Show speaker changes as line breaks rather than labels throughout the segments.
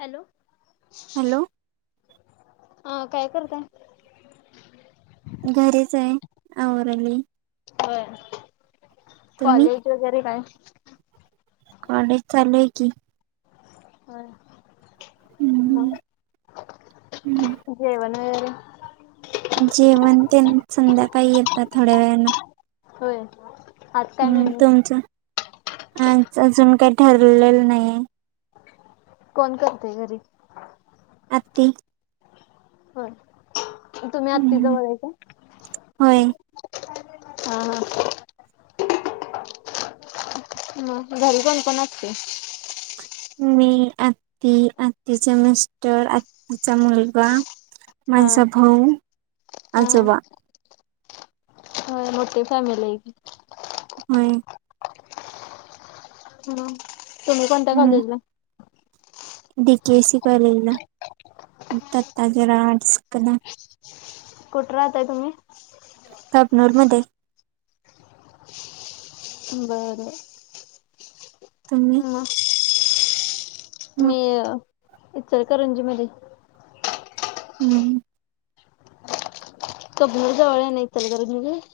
Hello.
Hello.
हा काय करताय?
घरीच आहे आवराली.
होय
तुम्ही
कॉलेज वगैरे काय
कॉलेज चालूय की. हम्म हम्म.
[unintelligible] [inaudible] जेवण वगैरे?
जेवण ते संध्याकाळी येतात थोड्या वेळानं
होय. आज काय
हम्
मेनू?
तुमचं अजून काही ठरलेलं नाहीये.
कोण करते घरी
आत्ती
होय तुम्ही आत्ती
हम्म
जवळ बोलायचा
होय
हा हा म घरी कोण कोण असतय?
मी आत्ती आत्तीचं मिस्टर आत्तीचा मुलगा
हा
माझा भाऊ,
हा
आजोबा
[unintelligible] मोठी फॅमिलीय की
होय
ह तुम्ही कोणत्या
हम्म
कॉलेजलाय?
डी के ए सी कॉलेजला तत्जर [unintelligible] आर्टस करा
कुठं राहताय तुम्ही?
काबनूर मध्ये
बरं.
तुम्ही?
ह मी इचच करुंजी मध्ये
हम्म.
कबरजवळ नाही तरल तर म्हे [unintelligible] [inaudible]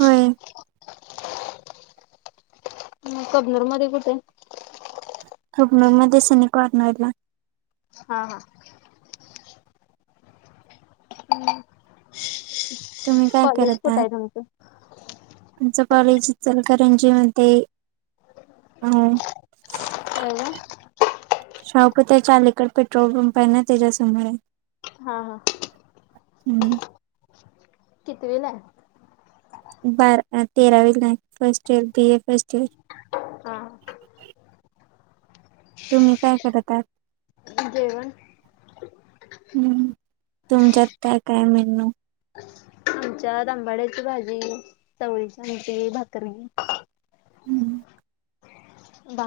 होय.
कबनूर मध्ये कुठे?
हुकनूर मध्ये सनी कॉर्नरला
हा हा हम्
तुम्ही काय
कॉलेज कुठं आहे तुमचं
आमचं कॉलेज चल का रणजी म अ
होय काय?
शावक त्या लकड पेट्रोल पंप आहे ना त्याच्यासमोर
हा हा
हम्म
किती वेला
बारा तेरा वेला first year B A first year
हा
तुम्ही काय करतात
जेवण
हम्म तुमच्यात काय काय मेनू
आमच्या तंबाड्याची भाजी चवळीच्या आची भाकर
हम्म
बा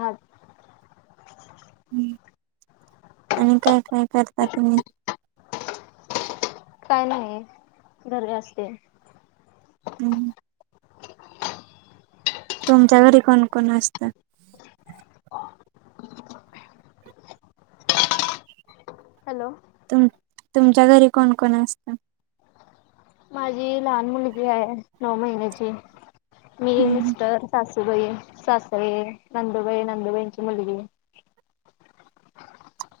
आणि काय काय करता तुम्ही
काय नाही घरी अस असते
हम्म तुमच्याकडे कोणकण असतं
हॅलो
तु तुमच्या घरी कोण कोण असतं
माझी लहान मुलगी आहे नऊ महिन्याची मी
हम्म
मिस्टर सासूबाई सासई नंदुबाई नंदुबाईंची मुलगी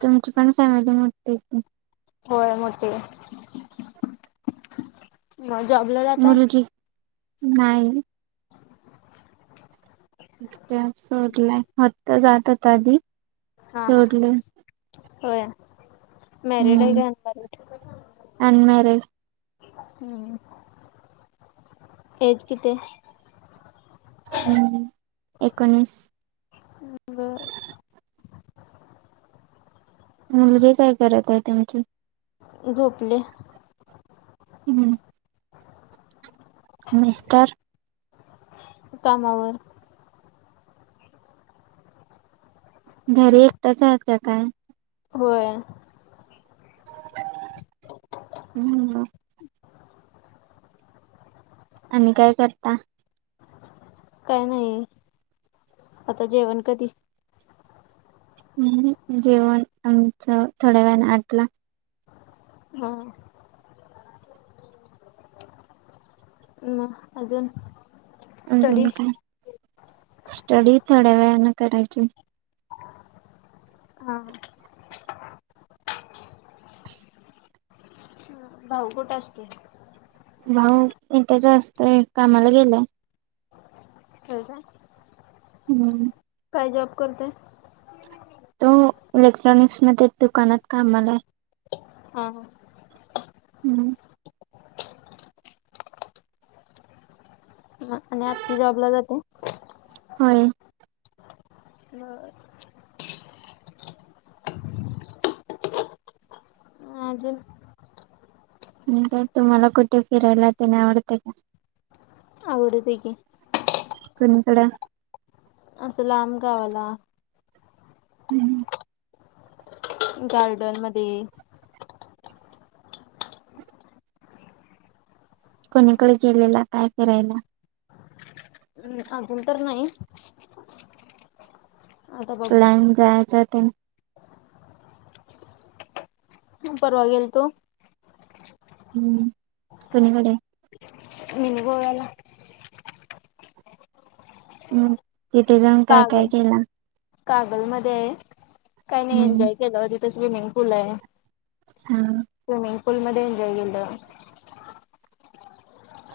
तुमची पण फॅमिली मोठी
होय मोठे मग जॉबला जाताय?
मुलगी नाही सोरलाय होत्ता जातता आधी
हा हा
सोडले
हो मॅरिड आहे
हम्म
का अनमॅरिड
अनमॅरिड
ह एज किती
हम् एकोणीस
आहे?
मुलगी काय करत आहे त्यांची
झोपले
हम्म मिस्टर
कामावर
घरी
हम्म.
एकट्याच आहेतात का काय
होय
हम् आणि काय करता
काय नाही आता जेवण कधी
ह् जेवण आमचं थोड्या वेण आटला
हा म अजून
अजून
स्टडी
काय स्टडी थोड्या वेळने करायची
हा
[unintelligible]
गोठ असते
भाऊ त्याच असतय कामाला गेलाय
कवच
हम्म
काय जॉब करते
तो इलेक्ट्रॉनिक्समध्येध्ये दुकानात कामलाय
हा ह
हम्म
हा आणि आती जाबला जाते
हो
म हजर
का तुम्हाला कुठे फिरायला ते नाही आवडते का
डते कि
कु णीकडे
अससला आम कावला
हम्
गार्डन मध्ये
कोणीकडे गेलेला काय करायला
ह् अजून तर नाही आता बघू
प्लॅन जायच्या ते
ह पर्वा गेलतो
हम्म कोणीकडे
मीन गोवाला
हम् तिथे जाऊन काय काय
कागल
केला
कागल मध्ये आहे काही नाही
हम्म
एन्जॉय केलंवर तिथे स्विमिंग पूल आहे
हा
स्विमिंग पूलमध्येध्ये एन्जॉय केलं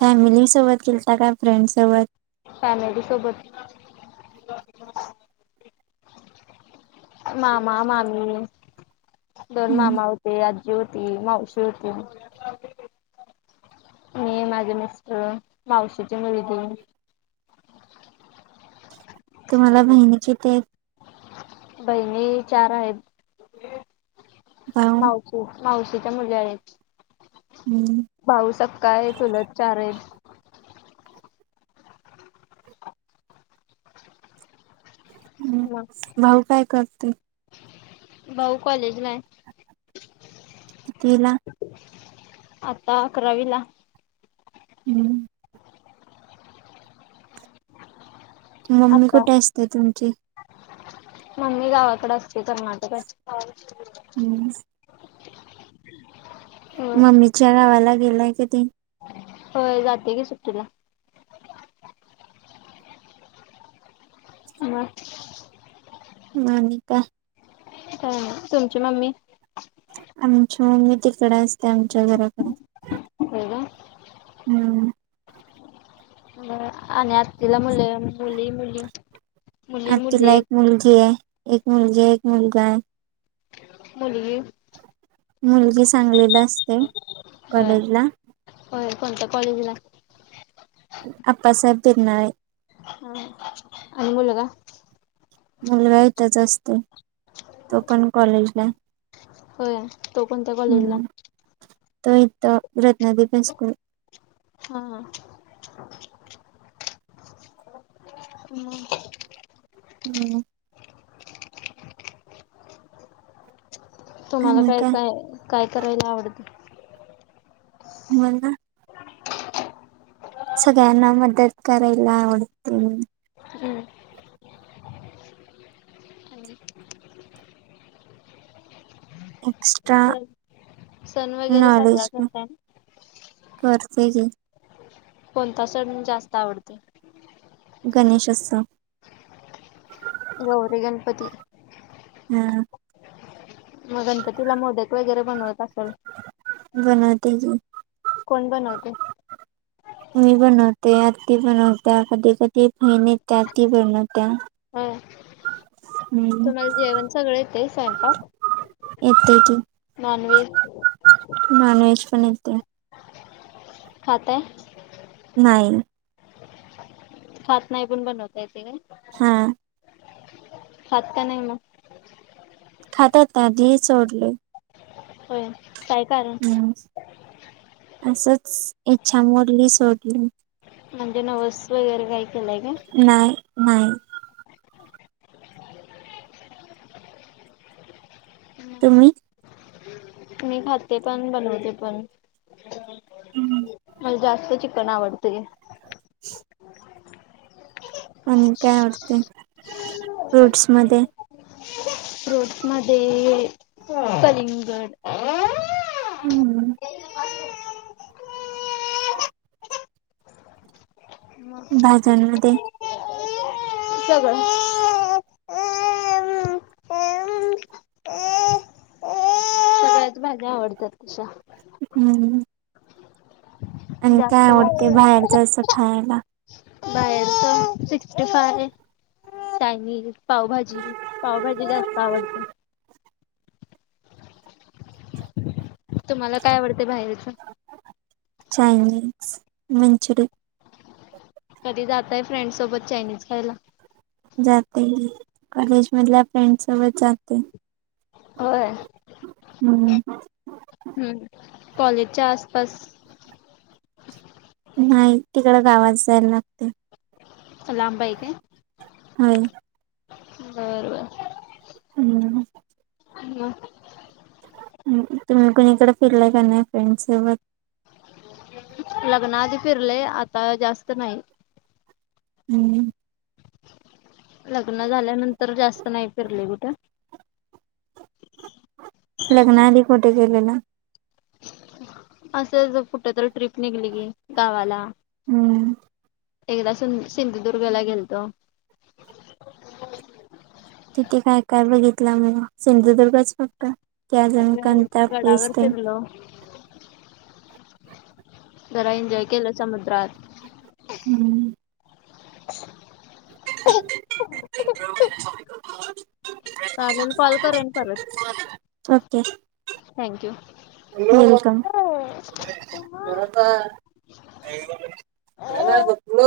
फॅमिलीसोबत गेलता काय फ्रेंडसोबत
फॅमिली सोबत मामा मामी दोन
हम्म
मामा होते होती मावशी होती. मी माझे मिस्टर मावशीची मुलगी
तुम्हाला बहिणीचे ते
बहिणी चार आहेत
भाऊ
मावशीच्या मुले आहेत.
हम्म
भाऊ सक्काय एक चुलत चार आहेत.
हम्
मग
भाऊ काय करते.
भाऊ कॉलेज ला
कितवीला
आता अक्रवीला
हम्म मम्मी
आता
कुठे असते तुमची
मम्मी गावाकडे असते कर्नाटक
हम्म
होय
मम्मीच्या गावाला गेलाय क तेी
होय जाते. की सुट्टीला म
मान का
ह तुमची मम्मी
आमची मम्मी तिकडे असते. आमच्या घराकडे
हो ना
हम्म
आणि आत्तीला मुलं मुली मुली मुली
आज तुला
मुले
एक मुलगी आहे एक मुलगी एक मुलगा आहे
मुली
मुलगी सांगली असते. कॉलेज ला
हो कोणत कॉलेजला
आप्पासाहेब बिरनाळे
ह आणि मुलगा
मुलगा इथच असतो. तो पण कॉलेजला
होय तो कोणत्या कॉलेजला
त इथ रत्नादेवी स्कूल
हा हम्
हम्
तुम्हाला काय काय काय करायला आवडते?
हम्म सगळ्यांना मदत करायला आवडते.
हम्म
एक्स्ट्रा
सण सण वगैरे साजरा
नॉलेज म
करताय ना?
करते घे
कोणता सण जास्त आवडते.
गणेशोत्सव
गौरी गणपती
हम्
मग गणपतीला मोदक वगैरे बनवत असेल?
बनते ही
कोण बनत
मी बनवते आती बनवत कधी कधी बहिणी येतात ती बनवत्या
ह
हम्म
तुम्हाला जेवण सगळ येत स्वयंपाक नॉन वज
नान वेज पण येते
खाताय
नाही
खात नाही पण बनवताय येते का
हा
खात का नाही म
खातात ना धी सोडले
हो
हम् असच इच्छा मोरली सोडली
म्हणजे नवस वगैरे काय केलंय का
नाही नाही तुम्ही
मी खाते पण बनवते. पण मला जास्त चिकन आवडतय.
[unintelligible] आणि काय आवटते? फ्रूट्स मध्ये
फोट्स मध्ये कलिंगड
हम्म भाज्यांमध्ये
सगळ भाग्या आवडतात तश
हम्म आणि काय आवडते बाहेर
जास्त
जायचं खायला
बाहेरच सिक्स्टी फय चायनीज पावभाजी पावभाजी जास्त आवडते तुम्हाला काय आवडते बाहेरचं
चयनीज मंचूरियन
कधीाताय फ्रेंड्सोबत चायनीज खायला
जात कॉलेज मधल्या फ्रेंड सोबत जात
होय
हम्म
ह् कॉलेजच्या आसपास
नाही तिकडं गावात जाईल ना
लांबाईक आहे
होय
बरोबर
हम्
हम्
तुम्ही कोणी इकडे फिरलाय का नाही फ्रेंड्स सोबत
लग्नाआधी फिरले आता जास्त नाही
हम्म
लग्न झाल्यानंतर जास्त नाही फिरले कुठे
लग्नाआध कुठे गेलेलं
असं कुठ तररी ट्रिप निघली की गावाला
हम्म
एकदा सिंधुदुर्गाला गेलतो
तिथे काय काय बघितलं मग सिंधुदुर्गच फक्त क जण कणता पसते
हो जरा एन्जॉय केलं समुद्रात
हम्म
चागल कॉल करेन परत
ओके
थँक्यू
हो का
हो.
नाही ना पुढे